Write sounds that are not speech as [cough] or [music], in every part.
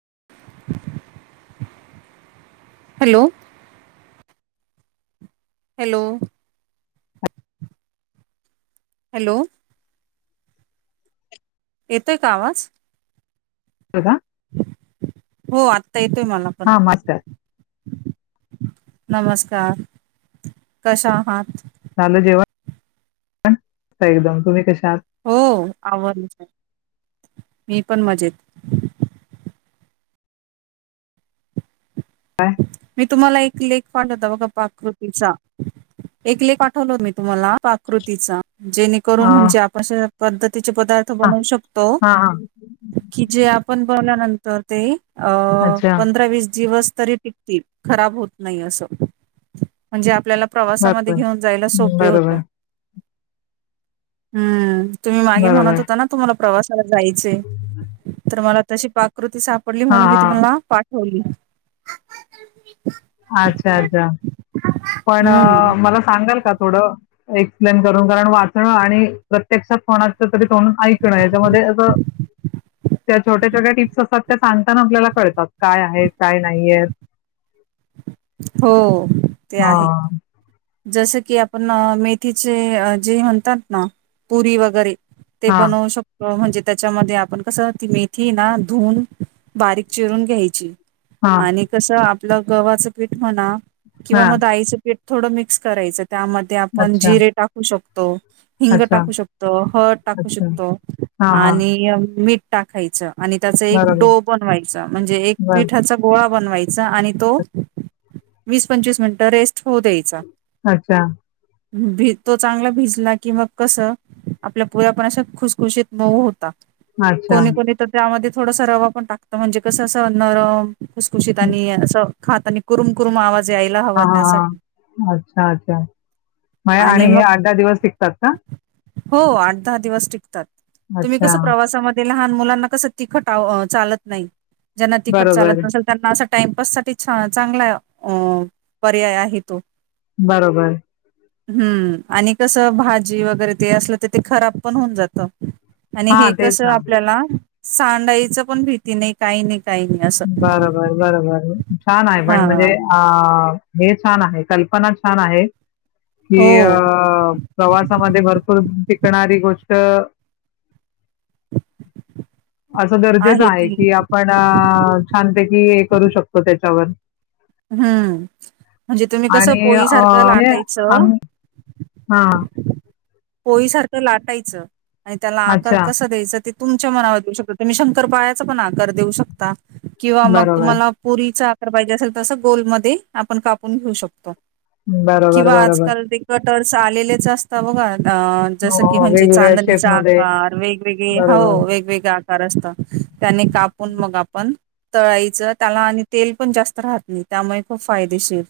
[inaudible] Hello hello hello येतोय का आवाज? प्रभा हो आत्ता येतोय मला पण. हा मास्टर नमस्कार... कश्या आहात? झालं जेवण? एकदम तुम्ही कशा आहात? हो आव.. [unintelligible] मी पण मजेत काय मी तुम्हाला एक लेख पाटवते. बघा प्रकृतीचा एक लेख पाठवलाय मी तुम्हाला प्राकृतीचा.. जेणेकरून हा म्हणजे अशा पद्धती तेचे पदार्थ हा बनवू शकतो... हा हा कि जे आपण बनल्यानंतर ते अ अच्छा पंधरा, वीस दिवस तरी खराब होत नाही अस म्हणजे आपल्याला प्रवासामध्ये बरोबर घेऊन जायला सोपे होत बरोबर हम्म तुम्ही मागे बरोबर म्हणत होता ना तुम्हाला प्रवासाला जायचे तर मला तशी पाक कृती सापडली हा म्हणून मी हा तुम्हाला पाठवली अच्छा अच्छा पण हम्म. मला सांगाल का थोडं एक्सप्लेन करून कारण वाचणं आणि प्रत्यक्षात कोणालंं तरी तोंडून ऐकणं याच्यामध्ये अ त्या छोट्या छोट्या टिप्स असतात त्या सांगताना आपल्याला कळतात काय आहे काय नाहीय [inaudible] हो ते हा आहे जसं की आपण मेथीचे जे म्हणतात ना पुरी वगैरे ते हा बनवू शकतो म्हणजे त्याच्यामध्ये आपण कसं ती मेथी ना धुून बारीक चिरून घ्यायची हा आणि कस आपलं गवा्हाचं पीठ म्हणा हा किंवा मग आईचं पीठ थोडं मिक्स करायचं त्यामध्ये आपण अच्छा जिरे टाकू शकतो हिंग अच्छा टाकू शकतो हद टाकू अच्छा शकतो हा हा आणि मीठ टाकायचं आणि त्याचा एक बरोबर डो बनवायचा म्हणजे एक बर पिठाचा गोळा बनवायचा आणि तो वीस पंचवीस मिनिटं रेस्ट होऊ द्यायचा अच्छा भी तो चांगला भिजला की मग कसं आपल्या पुऱ्यापणाशा खुसखुशीत नऊ होता कोणी अच्छा कोणी तर त्यामध्ये थोडसा रवा पण टाकत म्हणजे कसं अस नरम खुसखुशीत आणि असं खात आणि करुम करुम आवाज यायला हा हवा हा त्यासाठी हा अच्छा अच्छा म आणि हे आठ दा दिवस टिकतात का हो आठ दहा दिवस टिकतात तुम्ही कस अच्छा. प्रवासामध्ये लह मुलाना कस तट चालत नाही ज्यांना तिखट बरोबर, चालत नसेल त्यांना टाइमपास साठी चांगला अ पर्याय आहे तो बरोबर हम्म आणि कसं भाजी वगैरे ते असलं तर ते खराब पण होऊन जात आणि हां, हे तेच कस ना. आपल्याला सांडाईचं पण भीती नाही काही नाही काही नाही असं बरोबर बरोबर छान आहे हा पण म्हणजे अ हे छान आहे कल्पना छान आहे कि हो अ प्रवासामध्ये भरपूर श करणारी गोष्ट असं गरजेचं आहे कि आपण छानते की करू शकतो त्याच्यावर हम्म म्हणजे तुम्ही कसं आणि अ, पोळीसारखं लाटायचं हा पोळीसारखं लाटायचं आणि त्याला आकार अच्छा. कसं द्यायचं त तुमच्या मनावर देऊ शकताो तुम्ही शंकर पाळयाचा पण आकार देऊ शकता किंवा मग बरोबर, तुम्हाला पुरीचा आकार पाहिजे असेल तसं गोलमध्येध्ये आपण कापून घेऊ शकतो बरोबर, किंवा बरोबर. आजकाल ते कटर्स आलेलेच असतात बघा अ हो, जसं की हो. म्हणजे वेगवेगळ्या चांदणीचा शेपमध्ये. आकार वेगवेगळे बरोबर. हो वेगवेगळे आकार असतात त्याने कापून मग आपण तळाईचं त्याला आणि तेल पण जास्त राहत नाही त्यामुळे खूप फायदेशीर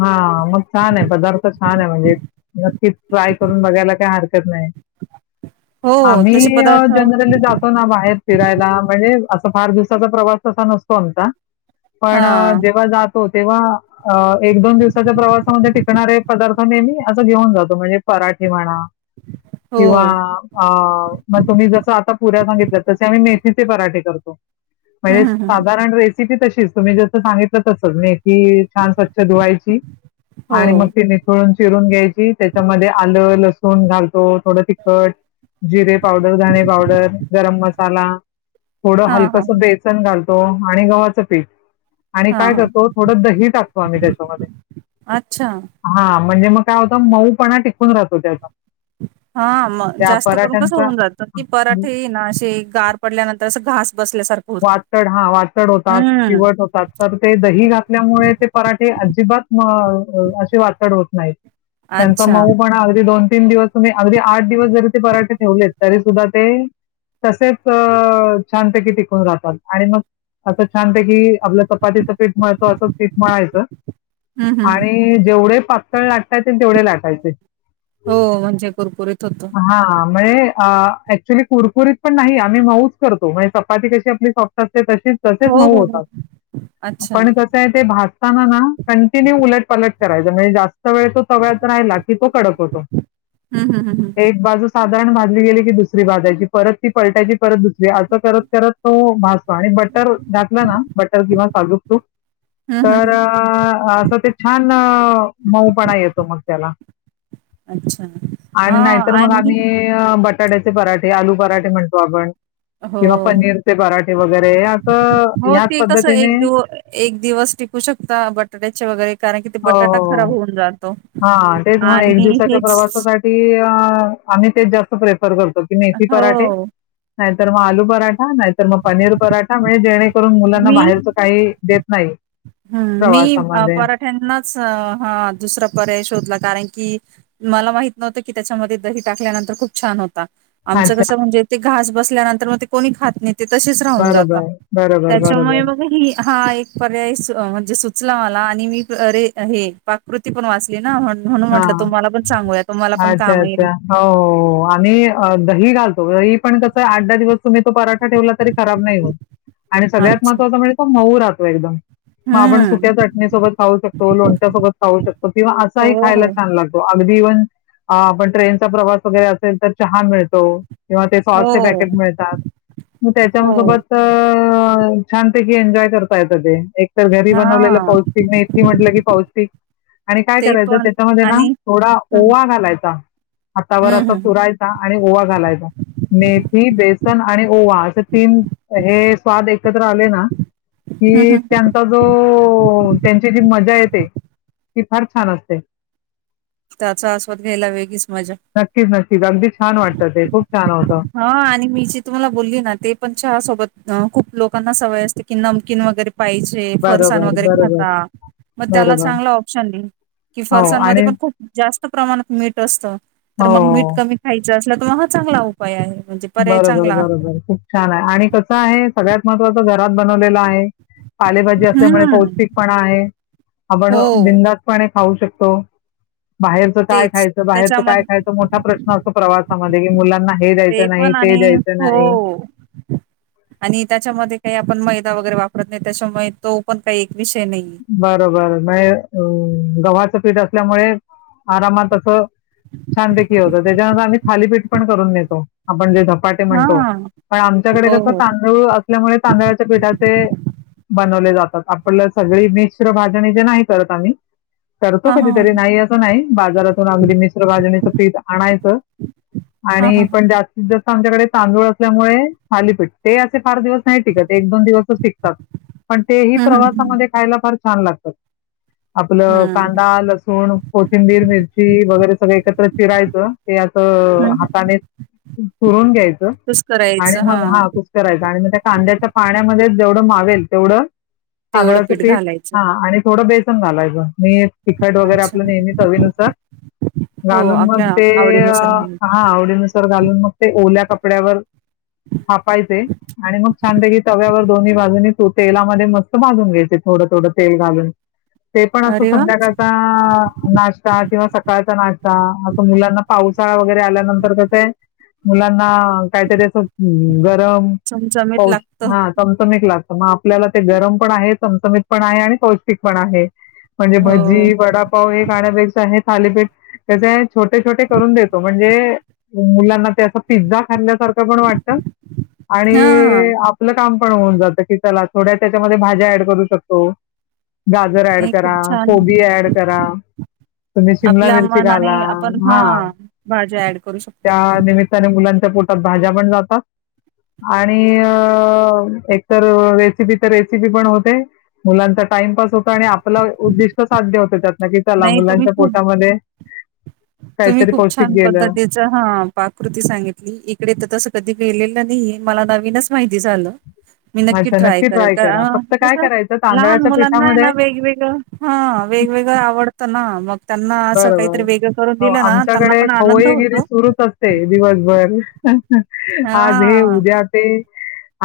हा मग छान आहे पदार्थ छान आहे म्हणजे कि ट्राय करून बघायला काय हरकत नाही हो आम्ही तसे पदार्थ जनरली जातो ना बाहेर फिरायला म्हणजे असं फार दिस प्रवास तसा नसतो आमचा पण हा जेव्हा जातो तेव्हा दिवसाच्या प्रवासामध्ये टिकणारे पराठी म्हणा रीकाम आहे किंवा अ मग तुम्ही जस आता पुऱ्या सांगितल्यात तसे आम्ही मेथीचे पराठे करतो [unintelligible] हं म्हणजे हं हं हं. साधारण रेसिपी तशीच तुम्ही जस सांगितलं तसच म की शधुवायची हो आणि मग ती निथळून चिरून घ्यायची त्याच्यामध्ये आलं लसूण घालतो थोडं तिखट जिरे पावडर धणे पावडर गरम मसाला थोडं हां हां हलकंस हां बेसन घालतो आणि गव्हाचं पीठ आणि हां काय हां हां करतो थोडं दही टाकतो आम्ही त्याच्यामध्ये अच्छा हा म्हणजे मग काय होतं मऊ पणा टिकून राहतो त्याचा हा मग त्या जास्त करून कसं पराठ्यांचा होऊन जात की पराठे ना असे गार पडल्यानंतर अस घास बसल्यासारखं होतं. वाटड हा वाटड होतात हम्म चिवट होतात तर ते दही घातल्यामुळे ते पराठे अजिब वाट होत नाही त्यांचा अच्छा मऊ पण अ दोन तीन दिवस तुम्ही अगदी आठ दिवस जरी ते पराठे ठेवलेत तरी सुद्धा ते तसेच छांत की टिक राहतात आणि मग असं छान प की आपलं चपातीचं पीठळतं असं पीठ मळायचं हं हं हं आणि जेवढे पातळ लाटायचे तेवढे लाटायचे हो म्हणजे कुरकुरीत होतं. हा म्हज अ ऍक्च्युली कुरकुरीत पण नाही आम्ही मऊच करतो म्हणजे चपाती कशी आपली सॉपतात ते तसे तसेच हो नऊ हो हो होतात अच्छा पण कस आहे ते भासताना ना कंटिन्यू उलट पलट करायचं म्हणजे जास्त व तो सवळ्यात राहिला की तो कडक होतो हं हं हं हं एक बाजू साधारण भाजली गेली की दुसरी भाजायची परत ती पलटायची परत दुसरी असं करत करत तो भासतो आणि बटर घातला ना बटर किंवा सालूक तूप हं हं तर हं असं ते छान मऊ पणा येतो मग त्याला अच्छा आणि हां नाहीतर मग आणि आम्ही बट पराठ्याचे पराठे आलू पराठे म्हणतो आपण हो किंवा पनीरचे पराठे वगैरे असं हो ह्याच ते कस एक पद्धतीने दिव एक दिवस टिकू शकता बटाट्याचे वगैरे कारण की ते बटाटा खराब होऊन जात हा तेच मग एक दिवसाच्या प्रवासासाठी आम्ही तेच जास्त प्रयत् की मेथी पराठे हो नाहीतर मग आलू पराठा नाहीतर मग पनीर पराठा म्हणजे जे करून मुलांना बाहेरच काही देत नाही हम् मी प्रवासामध्ये पराठ्यांना हा दुसरा पर्याय शोधला कारण की मला माहित नव्हतं की त्याच्यामध्ये दही टाकल्यानंतर खप छ हो आमच अच्छा क म्हणजे घ बसल्यानंतरग को खात ते तसेच राहून जात बरोबर बरोबर बरोबर त्याच्यामुळे मग ह हा एक पर्याय म्हणजेचला मला आणि मी अरे हे पाकृती पण वाचली ना म्ह म्हणून म्हटलं हां. तुम्हाला पण चांग अच्छा अच्छा हो आणि दही घालतो दही पण कस आठ दहा दिवस तुम्ही तो पराठा ठेवला तरी खराब नाही होत आणि सग्यात अच्छा महत्वाचा म्हणजे म एक मग आपण हम्म सुक्या चटणीसोबत खाऊ शकतो लोणच्या्या सोबत खाऊ शकतो किंवा असा हो एक खायला हो छान लागतो अगदी इव्हन आपण ट्रेनचा प्रवास वगैरे असेल तर छान मिळतो किंवा ते सॉसचे हो पॅकेट मिळतात म त्याच्या हो सोबत छानपैकी एन्जॉय करता येत ते एक तरर घरी बनवलेलं हा पौष्टिकने इतकी म्हटलं की पौष्टिक आणि काय ते करायचं पण त्यामध्ये ना आणि थोडा हम्म ओवा घालायचा हातावर हम्म असा हम्म पुरायचा आणि ओवा घालायचा मेथी बेसन आणि ओवा असे तीन हे स्वाद एकत्र आले ना हम्म कि त्यांचा जो त्यांची जी मजा आहे कि फार छान असते त्याचा आस्वाद घ्यायला वेगळीच मजा नक्कीच नक्कीच अगदी छान वाटतात ते खूप छान होतं. हा आणि मी जी तुम्हाला बोलली ना ते पण सोबत खूप लोक लोकांना सवय असते की नमकीन वगैरे पाहिजे फरसाण बरोबर, वगैरे बरोबर, खाता मग त्याला बरोबर. चांगला ऑप्शन देईल कि हो फरसणमध्ये आणि पण खूप जास्त प्रमाणात मीठ असतं तर मग मीठ हो. कमी खायचं असल्या त्हा हा चांगला उपाय आहे म्हणजे पर्याय बरोबर चांगला आहे बरोबर खूप छान आहे आणि कसं आहे सगळ्यात महत्वाच घरात बनवलेलं आहे पालेभाजी असल्यामुळे हम्म पौष्टिकपणा आहे आपण हो बिंदातपणे खाऊ शकतो बाहेरच काय तेच खायचं बाहेरच काय त्याच्यामध्ये खायचं मोठा प्रश्न अस प्रवासामध्ये की मुलांना हे दयचं ते पण आणि हो आणि त्याच्यामध्ये काही पण मैदा वगैरे वापरत नाही त्याच्यामुळे तो पण काही विषय नाही बरोबर नाही अ गव्हाचं पीठ असल्यामुळे आरामात अस छानपैकी होत त्याच्यानंतर आम्ही ालीपीठ पण करून नेतो आपण जे हा म्हणत प आमच्याकडे हो कस हो तांदूळ असल्यामुळे तांदळाच्या पठाचे जात आप सगळी मिश्र भाजणी जे नाही करत आम् करतो हा हा कधीतरी नाही असं नाही बाजारातून अगदी मिश्रभजणीचं पीठ आणायचं हां, आणि हां, हां. पण जास्तीत जास्त आमच्याकडे तांदूळ असल्यामुळे खालीपीठ ते असे ार दिवस नाहीत एक दोन दिवसचिकतात पण ते हं, हं, प्रवासा हं. फार छान लागतात आपलं हं. कांदा लसूण कोथिंबीर मिरची वगैरे सगळं एकत्र चिरायचं ते असं हं. हाताने पुरून घ्यायचं तसं आणि करायचं मग हां. हा कुष करायचा आणि मग त्या कांद्याच्या पाण्यामध्ये जेवढं मावेल तेवढं तेवढ पिड ा आणि थोडं बेसन घालायचं मी तिखट वगैरे अच्छा. आपलं नेहमीवीनुसार हो, घालून मग आपल्या ते आवडीनुसार घालायचं. हा आवडीनसर घालून मग ते ओल्या कप कपड्यावर थापायचे आणि मग छानते की तव्यावर दोन्ही बाजून तेलामध्ये मस्त भाजून घ्यायचे थोडं थोडं तेल घालून ते पण असं अरे वाह! संध्याकाळचा नाश्ता किंवा सकाळचा नाश्ता असं मुलांना पावसाळा वगैरे आल्यानंतर तसे मुलांना काहीरी चमचमीत लागतं. आपल्याला ते गरम पण आहे चमचमत पण आहे आणि पौष्टिक पण आहे म्हणजे हो. भजी वडापाव हे खाण्यापेक्ष आहेत ालीपीठ त्या छोटे छोटे करून देतो म्हणजे मुलांना ते पिझ्झा खल्ल्यासारख पण वाट आणि हां. आपलं का पण होऊन जात की चला थोड्या त्याच्यामध्ये भाज्या ऍड करू शकतो गाजर ऍड नाही खूप करा छान. कोबी ऍड करा तुम्ही शिमला आपल्या मिरची मनाने घाला आपण हा हां, भाज्या ॲड करू शकतो. त्या निमित्ताने मुलां पोटात भाज्या पण जातात आणि एकत रेसिपी तर रेसिपी पण होती मुलांचा टाइमपास होत आणि आपलं उद्दिष्ट साध्य होत त्यात न ककी चला नाही तुम्ही मुलांच्या खूप पोटामध्ये तुम्ही काहीतरी खूप पौष्टिक छान गेलं. पद्धतीच हा पाकृती सांगितली इकडे तर तस कधी गेलेलं मला नवीनच माहिती झालं मी नक्की अच्छा ट्राय करल करा. फक्त कस काय करायचं लहान तांदळाच्या मुलांना आहे ना पिठामध्ये वेगवेगळं हा वेगवेगळं आवडत ना मग त्यांना असं बरोबर. काहीतरी वेग हो आमच्याकडे खवईगिरी सुरूच असते दिवसभर हा आज हे उद्या ते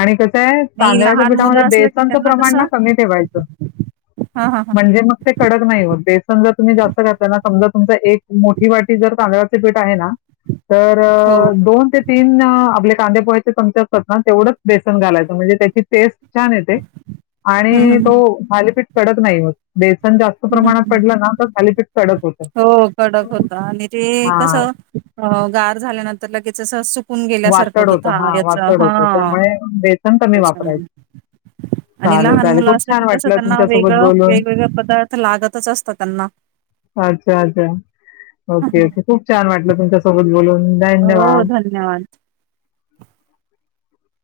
आणि कस नाही तांदळा्याच्या लहान पीठामध्ये मुलं असलं की बेसनचं त्यांना प्रमाण ना कसं कमी ठेवायचं हा हा हा म्हणजे मग ते कडक नाही होत बेसन जर तुम्ही जास्त घातलं ना समजा तुमचा एक मोठी वाटी जर तांदळाचे पीठ आहे ना तर हो दोन ते तीन आपल्या कांद पोयचे तमच्यात ना तेवढंच बेसन घालायचं म्हणजे त्याची टेस्ट छान येते हम्म आणि तो हम्म खालीपीठ पडत नाही होेस जास्त हम्म प्रमाणात हम्म पडला ना तर खालीिफेक्ट चडतो हो कडक होता आणि ते कस हां, गार झाल्यानंतर लगेच खण गेल्यासारखं वातड होत होतं हां, याच वातड होतं. हा त्यामुळे बेसन कमी त्या वापरायचं. आणि चालेल, लहान चालेल. मुलं खूप असं की छान कसं वाटलं त्यांना तुमच्यासोबत वेगळं बोलून. वेगवेगळे पदार्थ लागतच असतात त्यांना अच्छा अच्छा ओके ओके खूप छान वाटलं तुमच्यासोबत बोल हो धन्यवाद [inaudible]